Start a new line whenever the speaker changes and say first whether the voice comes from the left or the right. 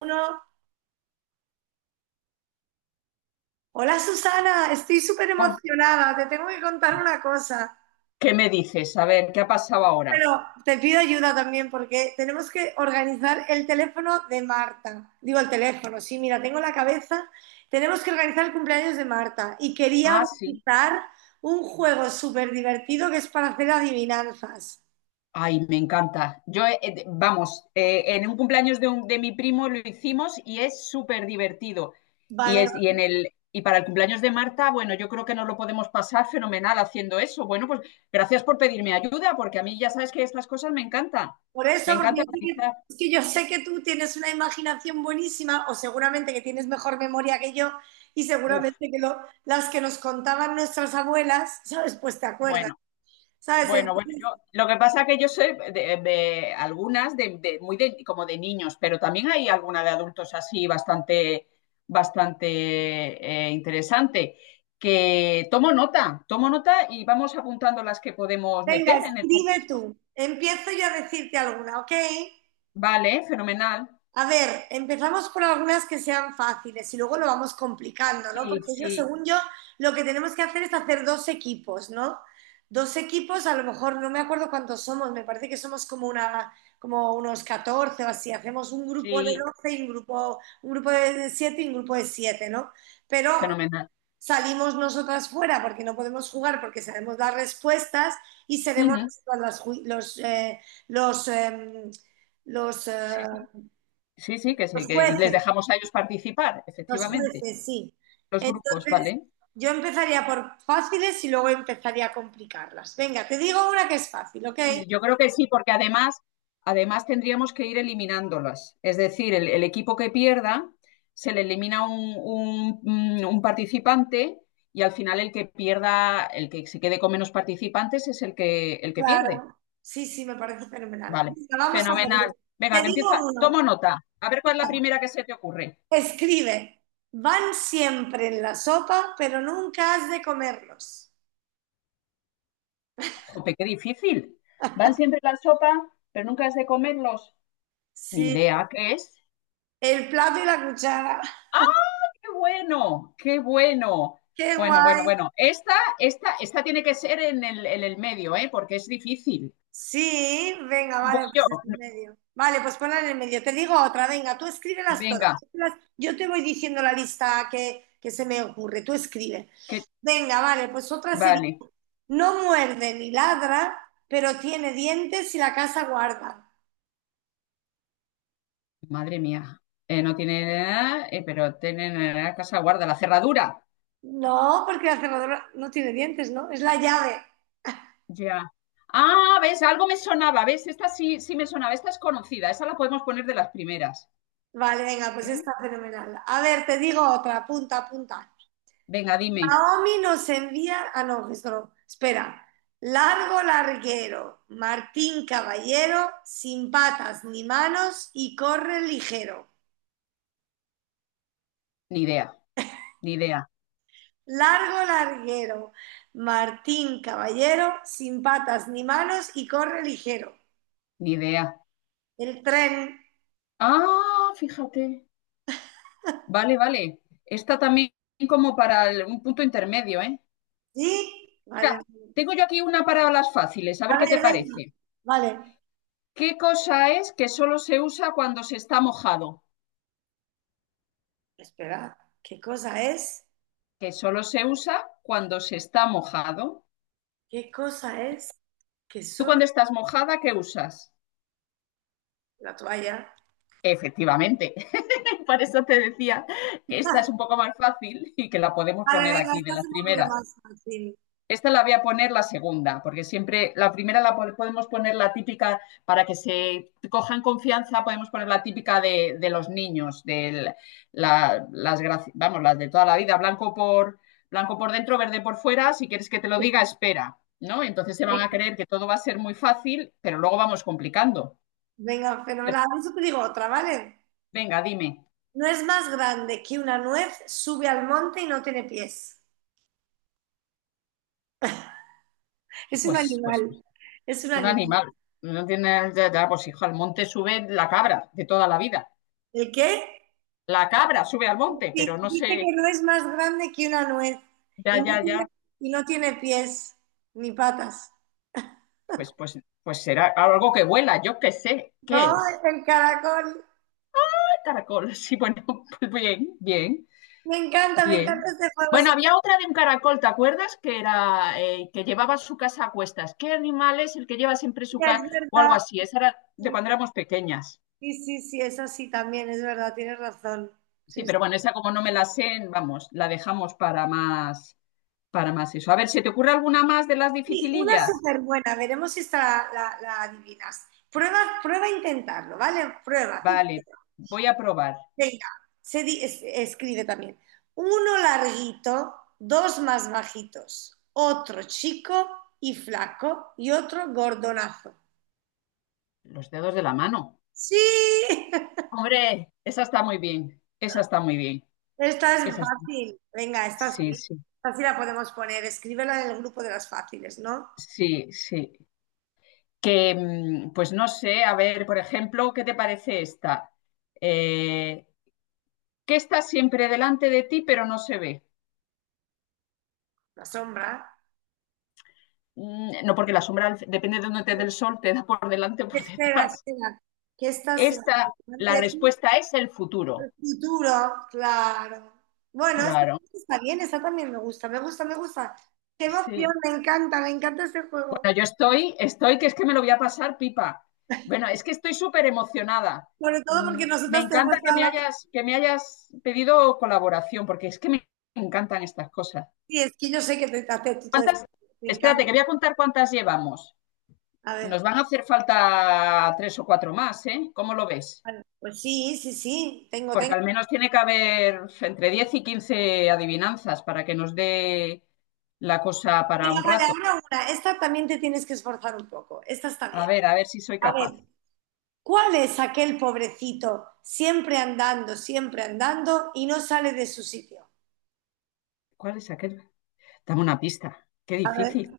right: Uno, hola Susana, estoy súper
left: Oh,
right: emocionada, te tengo que contar una cosa,
left: ¿qué me dices? A ver, ¿qué ha pasado ahora?
right: pero te pido ayuda también porque tenemos que organizar el teléfono de Marta. Digo el teléfono, sí, mira, tengo la cabeza. Tenemos que organizar el cumpleaños de Marta y quería
left: Ah, sí.
right: organizar un juego súper divertido que es para hacer adivinanzas.
left: Ay, me encanta. Yo, vamos, en un cumpleaños de, de mi primo lo hicimos y es súper divertido. Y
right: Vale.
left: es, y en el, y para el cumpleaños de Marta, bueno, yo creo que nos lo podemos pasar fenomenal haciendo eso. Bueno, pues gracias por pedirme ayuda, porque a mí ya sabes que estas cosas me encantan.
right: Por eso,
left: Me
right: porque
left: encanta
right: yo sé que,
left: organizar.
right: es que yo sé que tú tienes una imaginación buenísima o seguramente que tienes mejor memoria que yo y
left: Uf,
right: seguramente que las que nos contaban nuestras abuelas, ¿sabes? Pues te acuerdas,
left: bueno.
right: ¿sabes?
left: Bueno, bueno,
right: Entonces,
left: yo lo que pasa es que yo sé de algunas de, muy de, como de niños, pero también hay alguna de adultos así bastante bastante interesante, que tomo nota y vamos apuntando las que podemos
right: venga,
left: meter en el
right: escribe
left: concurso.
right: tú. Empiezo yo a decirte alguna, ¿ok?
left: Vale, fenomenal.
right: A ver, empezamos por algunas que sean fáciles y luego lo vamos complicando, ¿no?
left: Sí,
right: Porque yo,
left: sí,
right: según yo, lo que tenemos que hacer es hacer dos equipos, ¿no? Dos equipos, a lo mejor no me acuerdo cuántos somos, me parece que somos como una, como unos 14 o así. Hacemos un grupo de
left: sí,
right: 12 y un grupo de 7 y un grupo de 7, ¿no? Pero
left: fenomenal.
right: salimos nosotras fuera porque no podemos jugar, porque sabemos dar respuestas y seremos
left: Ujú.
right: nosotras las los, los,
left: Sí,
right: eh,
left: sí, sí,
right: los
left: sí, que y les
right: jueces.
left: dejamos a ellos participar,
right: Los
left: efectivamente.
right: jueces, sí.
left: Los grupos,
right: Entonces,
left: ¿vale?
right: yo empezaría por fáciles y luego empezaría a complicarlas. Venga, te digo una que es fácil, ¿ok?
left: Sí, yo creo que sí, porque además, además tendríamos que ir eliminándolas. Es decir, el equipo que pierda se le elimina un, un participante, y al final el que pierda, el que se quede con menos participantes es el que pierde.
right: Claro. Sí, sí, me parece fenomenal.
left: Vale,
right: Venga, vamos a por
left: fenomenal.
right: ello. Te
left: Venga, que empieza.
right: digo
left: Tomo
right: uno.
left: nota. A ver cuál es la primera que se te ocurre.
right: Escribe. Van siempre en la sopa, pero nunca has de comerlos.
left: Jope, qué difícil. Van siempre la sopa, pero nunca es de comerlos. Ni
right: Sí,
left: idea qué es.
right: el plato y la cuchara.
left: Qué bueno, qué bueno.
right: ¡Qué
left: Bueno,
right: guay!
left: bueno, bueno. Esta tiene que ser en el medio, ¿eh? Porque es difícil.
right: Sí, venga,
left: Voy
right: vale,
left: yo.
right: pues en el medio. Vale, pues ponla en el medio. Te digo otra, venga, tú escríbelas todas.
left: Venga,
right: Escríbelas. Yo te voy diciendo la lista que se me ocurre, tú escribe.
left: que
right: Venga, vale, pues otra sería,
left: vale.
right: no muerde ni ladra, pero tiene dientes y la casa guarda.
left: Madre mía. No tiene nada, pero tiene la casa guarda, la cerradura.
right: No, porque la cerradura no tiene dientes, ¿no? Es la llave.
left: Ya. Ah, ves, algo me sonaba, ves, esta sí, sí me sonaba, esta es conocida, esa la podemos poner de las primeras.
right: Vale, venga, pues
left: ¿Eh?
right: está fenomenal. A ver, te digo otra, punta, punta.
left: Venga, dime.
right: Naomi nos envía, ah no, esto no, espera, largo larguero, Martín Caballero, sin patas ni manos y corre ligero.
left: Ni idea, ni idea,
right: Largo larguero, Martín Caballero, sin patas ni manos y corre ligero.
left: ni idea.
right: El tren,
left: Ah, fíjate. Vale, vale. Esta también como para un punto intermedio, ¿eh?
right: ¿sí?
left: Mira,
right: Vale.
left: tengo yo aquí una para las fáciles, a
right: A
left: ver qué te
right: ver, venga.
left: parece.
right: Vale.
left: ¿Qué cosa es que solo se usa cuando se está mojado?
right: Espera, ¿qué cosa es?
left: Que solo se usa cuando se está mojado.
right: ¿Qué cosa es que
left: ¿Tú
right: solo
left: cuando estás mojada, qué usas?
right: la toalla?
left: Efectivamente. Por eso te decía que esta es un poco más fácil y que la podemos
right: Vale,
left: poner
right: venga,
left: aquí de
right: estás
left: las
right: un poquito
left: primeras.
right: más, Martín.
left: Esta la voy a poner la segunda, porque siempre la primera la podemos poner la típica para que se cojan confianza, podemos poner la típica de los niños, de las, vamos, las de toda la vida, blanco por, blanco por dentro, verde por fuera, si quieres que te lo diga, espera, ¿no? Entonces se van a
right: Sí.
left: creer que todo va a ser muy fácil, pero luego vamos complicando.
right: Venga,
left: Eh,
right: fenomenal. A te digo otra, ¿vale?
left: Venga, dime,
right: No es más grande que una nuez, sube al monte y no tiene pies. Es un
left: pues, pues,
right: animal.
left: pues,
right: Es un
left: un
right: animal.
left: animal, no tiene, ya, ya, pues hijo, al monte sube la cabra de toda la vida.
right: ¿El qué?
left: La cabra sube al monte, pero
right: Sí,
left: no
right: dice
left: sé.
right: que no es más grande que una nuez y
left: Ya,
right: no
left: ya, ya.
right: tiene, y no tiene pies ni patas.
left: Pues, pues, pues será algo que vuela, yo qué sé.
right: No,
left: ¿Qué es?
right: es el caracol.
left: Ah, caracol. Sí, bueno, pues bien, bien,
right: Me encanta
left: bien.
right: este juego.
left: Bueno, había otra de un caracol, ¿te acuerdas? Que era que llevaba su casa a cuestas. ¿Qué animal es el que lleva siempre su
right: Sofía, es
left: casa? O algo
right: verdad.
left: así. Esa era de
right: Sí,
left: cuando éramos pequeñas.
right: sí, sí, sí, es así también, es verdad, tienes razón.
left: Sí,
right: Sí,
left: pero
right: sí.
left: bueno, esa como no me la sé, vamos, la dejamos para más eso. A ver, ¿se te ocurre alguna más de las
right: Sí, una
left: dificilillas?
right: súper buena, veremos si esta la adivinas. Prueba, prueba a intentarlo, ¿vale? Prueba, tú
left: Vale,
right: prueba.
left: voy a probar.
right: Venga, escribe también. Uno larguito, dos más bajitos, otro chico y flaco y otro gordonazo.
left: Los dedos de la mano.
right: Sí,
left: Hombre, esa está muy bien, esa está muy bien,
right: esta es
left: esa está.
right: fácil. Venga, esta
left: Sí,
right: sí.
left: sí,
right: Esta sí la podemos poner. Escríbela en el grupo de las fáciles, ¿no?
left: sí, sí. Que, mm, pues no sé, a ver, por ejemplo, ¿qué te parece esta? Eh, que está siempre delante de ti, pero no se ve.
right: La sombra.
left: Mm, no, porque la sombra, depende de dónde te dé el sol, te da por delante o por
right: Espera,
left: detrás.
right: espera. Que esta sí.
left: Esta, la respuesta es el
right: El
left: futuro.
right: futuro, claro. Bueno, eso
left: Claro,
right: está bien, esa también me gusta, me gusta, me gusta. Qué emoción,
left: sí.
right: me encanta ese juego.
left: Bueno, yo estoy, estoy, que es que me lo voy a pasar pipa. Bueno, es que estoy súper emocionada.
right: Sobre todo
left: Mm,
right: porque
left: me
right: nosotros tenemos
left: encanta
right: a la...
left: que me hayas pedido colaboración, porque es que me encantan estas cosas.
right: Sí, es que yo sé que te hace tú todo esto.
left: ¿Cuántas?
right: Me
left: Espérate,
right: encanta.
left: que voy a contar cuántas llevamos.
right: A
left: Nos
right: ver,
left: van a hacer falta tres o cuatro más, ¿eh? ¿Cómo lo ves?
right: vale. Pues sí, sí, sí, tengo,
left: Porque
right: tengo.
left: al menos tiene que haber entre 10 y 15 adivinanzas para que nos dé la cosa para
right: Venga,
left: un
right: vale,
left: rato.
right: ahora una. Esta también te tienes que esforzar un poco. Esta está bien.
left: A ver si soy
right: A ver,
left: capaz.
right: ¿cuál es aquel pobrecito siempre andando y no sale de su sitio?
left: ¿Cuál es aquel? Dame una pista. Qué
right: A ver.
left: difícil.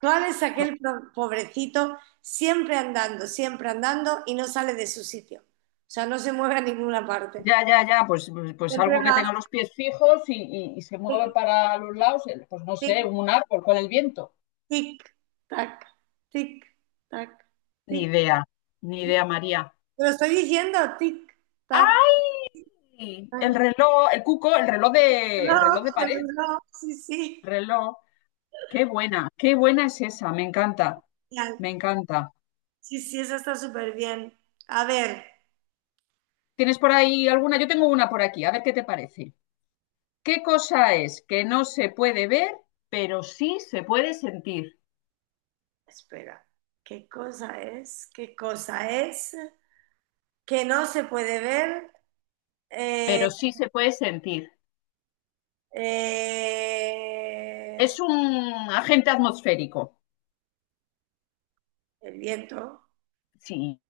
right: ¿Cuál es aquel pobrecito siempre andando y no sale de su sitio? O sea, no se mueve a ninguna parte.
left: Ya, ya, ya, pues, pues
right: Siempre
left: algo que tenga
right: va
left: los pies fijos y, y se mueve
right: tic,
left: para los lados, pues no sé,
right: tic,
left: un árbol con el viento.
right: tic, tac, tic, tac,
left: Ni
right: tic,
left: idea, ni
right: tic.
left: idea, María.
right: Te lo estoy diciendo, tic, tac,
left: ¡Ay! El
right: tac.
left: reloj, el cuco,
right: No,
left: el reloj de pared,
right: no, sí, sí.
left: reloj. Qué buena es esa, me encanta,
right: Genial.
left: me encanta.
right: Sí, sí, eso está súper bien. A ver,
left: ¿Tienes por ahí alguna? Yo tengo una por aquí, a ver qué te parece. ¿Qué cosa es que no se puede ver, pero sí se puede sentir?
right: espera. ¿Qué cosa es? ¿Qué cosa es? Que no se puede ver. Eh,
left: Pero sí se puede sentir.
right: Eh,
left: Es un agente atmosférico.
right: el viento.
left: Sí,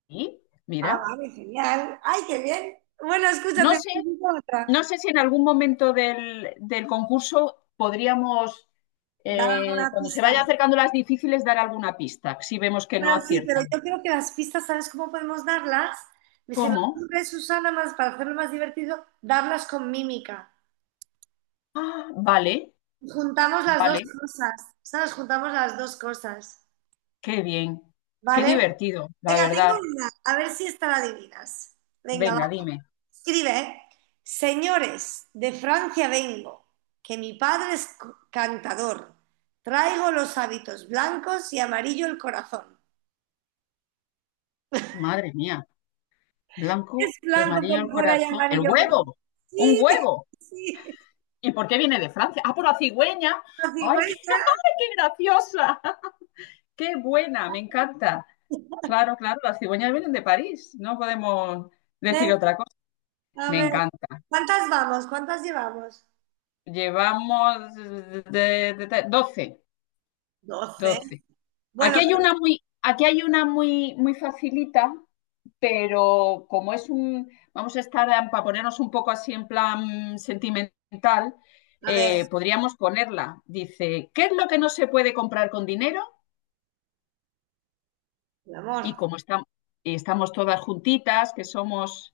right: Ah,
left: mira.
right: vale, genial. Ay, qué bien. Bueno,
left: No
right: escúchate,
left: sé,
right: necesito otra.
left: no sé si en algún momento del, del concurso podríamos,
right: Dame una
left: cuando se
right: pista.
left: vaya acercando las difíciles, dar alguna pista, si vemos que no
right: Bueno, sí, pero
left: aciertan.
right: yo creo que las pistas, ¿sabes cómo podemos darlas? Me se me
left: ¿Cómo?
right: ocurre, Susana, más para hacerlo más divertido, darlas con mímica.
left: Ah, vale,
right: Juntamos las dos
left: vale,
right: cosas. ¿Sabes? Juntamos las dos cosas.
left: qué bien, qué
right: ¿Vale?
left: divertido, la
right: Venga, tengo
left: verdad.
right: una. A ver si esta la adivinas. Venga,
left: Venga, dime.
right: escribe, señores, de Francia vengo, que mi padre es cantador. Traigo los hábitos blancos y amarillo el corazón.
left: Madre mía, blanco
right: Es
left: y
right: blanco
left: amarillo el
right: por fuera y
left: corazón. ¡El
right: amarillo por dentro.
left: huevo! ¡Un
right: Sí,
left: huevo!
right: sí.
left: ¿Y por qué viene de Francia? Ah, por la cigüeña.
right: La
left: ¡Ay, qué,
right: cigüeña,
left: ay, qué graciosa! ¡Qué buena! Me encanta. Claro, claro, las cigüeñas vienen de París. No podemos decir
right: ¿eh?
left: otra cosa.
right: A
left: Me
right: ver,
left: encanta.
right: ¿cuántas vamos? ¿Cuántas llevamos?
left: Llevamos de, 12.
right: Doce.
left: 12.
right: Bueno,
left: Aquí hay una muy, aquí hay una muy, muy facilita, pero como es un, vamos a estar para ponernos un poco así en plan sentimental,
right: a ver,
left: podríamos ponerla. Dice, ¿qué es lo que no se puede comprar con dinero?
right: mi amor,
left: Y como estamos, estamos todas juntitas, que somos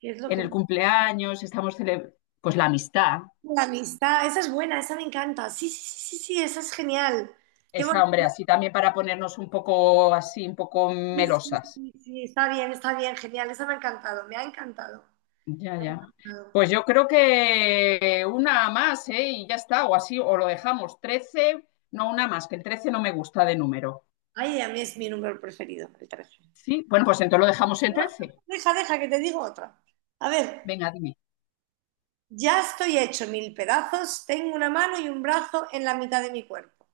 right: ¿qué es lo
left: en
right: que...
left: el cumpleaños, pues la amistad.
right: La amistad, esa es buena, esa me encanta. Sí, sí, sí, sí, sí, esa es genial. Qué
left: Esa,
right: bonito.
left: hombre, así también para ponernos un poco así, un poco
right: Sí, sí,
left: melosas.
right: sí, sí, está bien, genial. Eso me ha encantado, me ha encantado,
left: Ya,
right: me ha
left: ya.
right: encantado.
left: Pues yo creo que una más, ¿eh? Y ya está, o así, o lo dejamos 13, no, una más, que el 13 no me gusta de número.
right: Ay, a mí es mi número preferido, el 13.
left: Sí, bueno, pues entonces lo dejamos en
right: No, no, no,
left: trece.
right: deja, deja, que te digo otra. A ver,
left: Venga, dime.
right: ya estoy hecho mil pedazos, tengo una mano y un brazo en la mitad de mi cuerpo.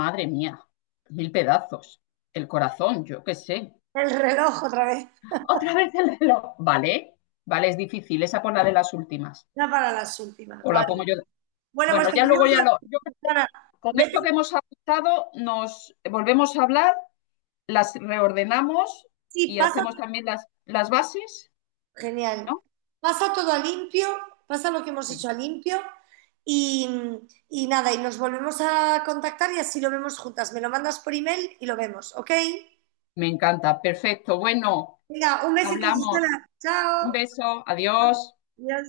left: Madre mía, mil pedazos. El corazón, yo qué sé.
right: El reloj otra vez,
left: Otra vez el reloj. Vale, vale, es difícil. Esa por la de las últimas.
right: ya para las últimas,
left: O la pongo yo.
right: vale. Bueno, pues
left: Bueno, ya
right: tenemos
left: luego ya lo.
right: la...
left: Con
right: Vete,
left: esto que hemos apuntado, nos volvemos a hablar, las reordenamos
right: sí,
left: y
right: pasa...
left: hacemos también las bases.
right: Genial.
left: ¿No?
right: Pasa todo a limpio, pasa lo que hemos
left: Sí,
right: hecho a limpio y, y nada, y nos volvemos a contactar y así lo vemos juntas. Me lo mandas por email y lo vemos, ¿ok?
left: me encanta. Perfecto. Bueno,
right: Venga, un besito,
left: hablamos.
right: Susana.
left: Un
right: Chao.
left: beso. Adiós.
right: Adiós.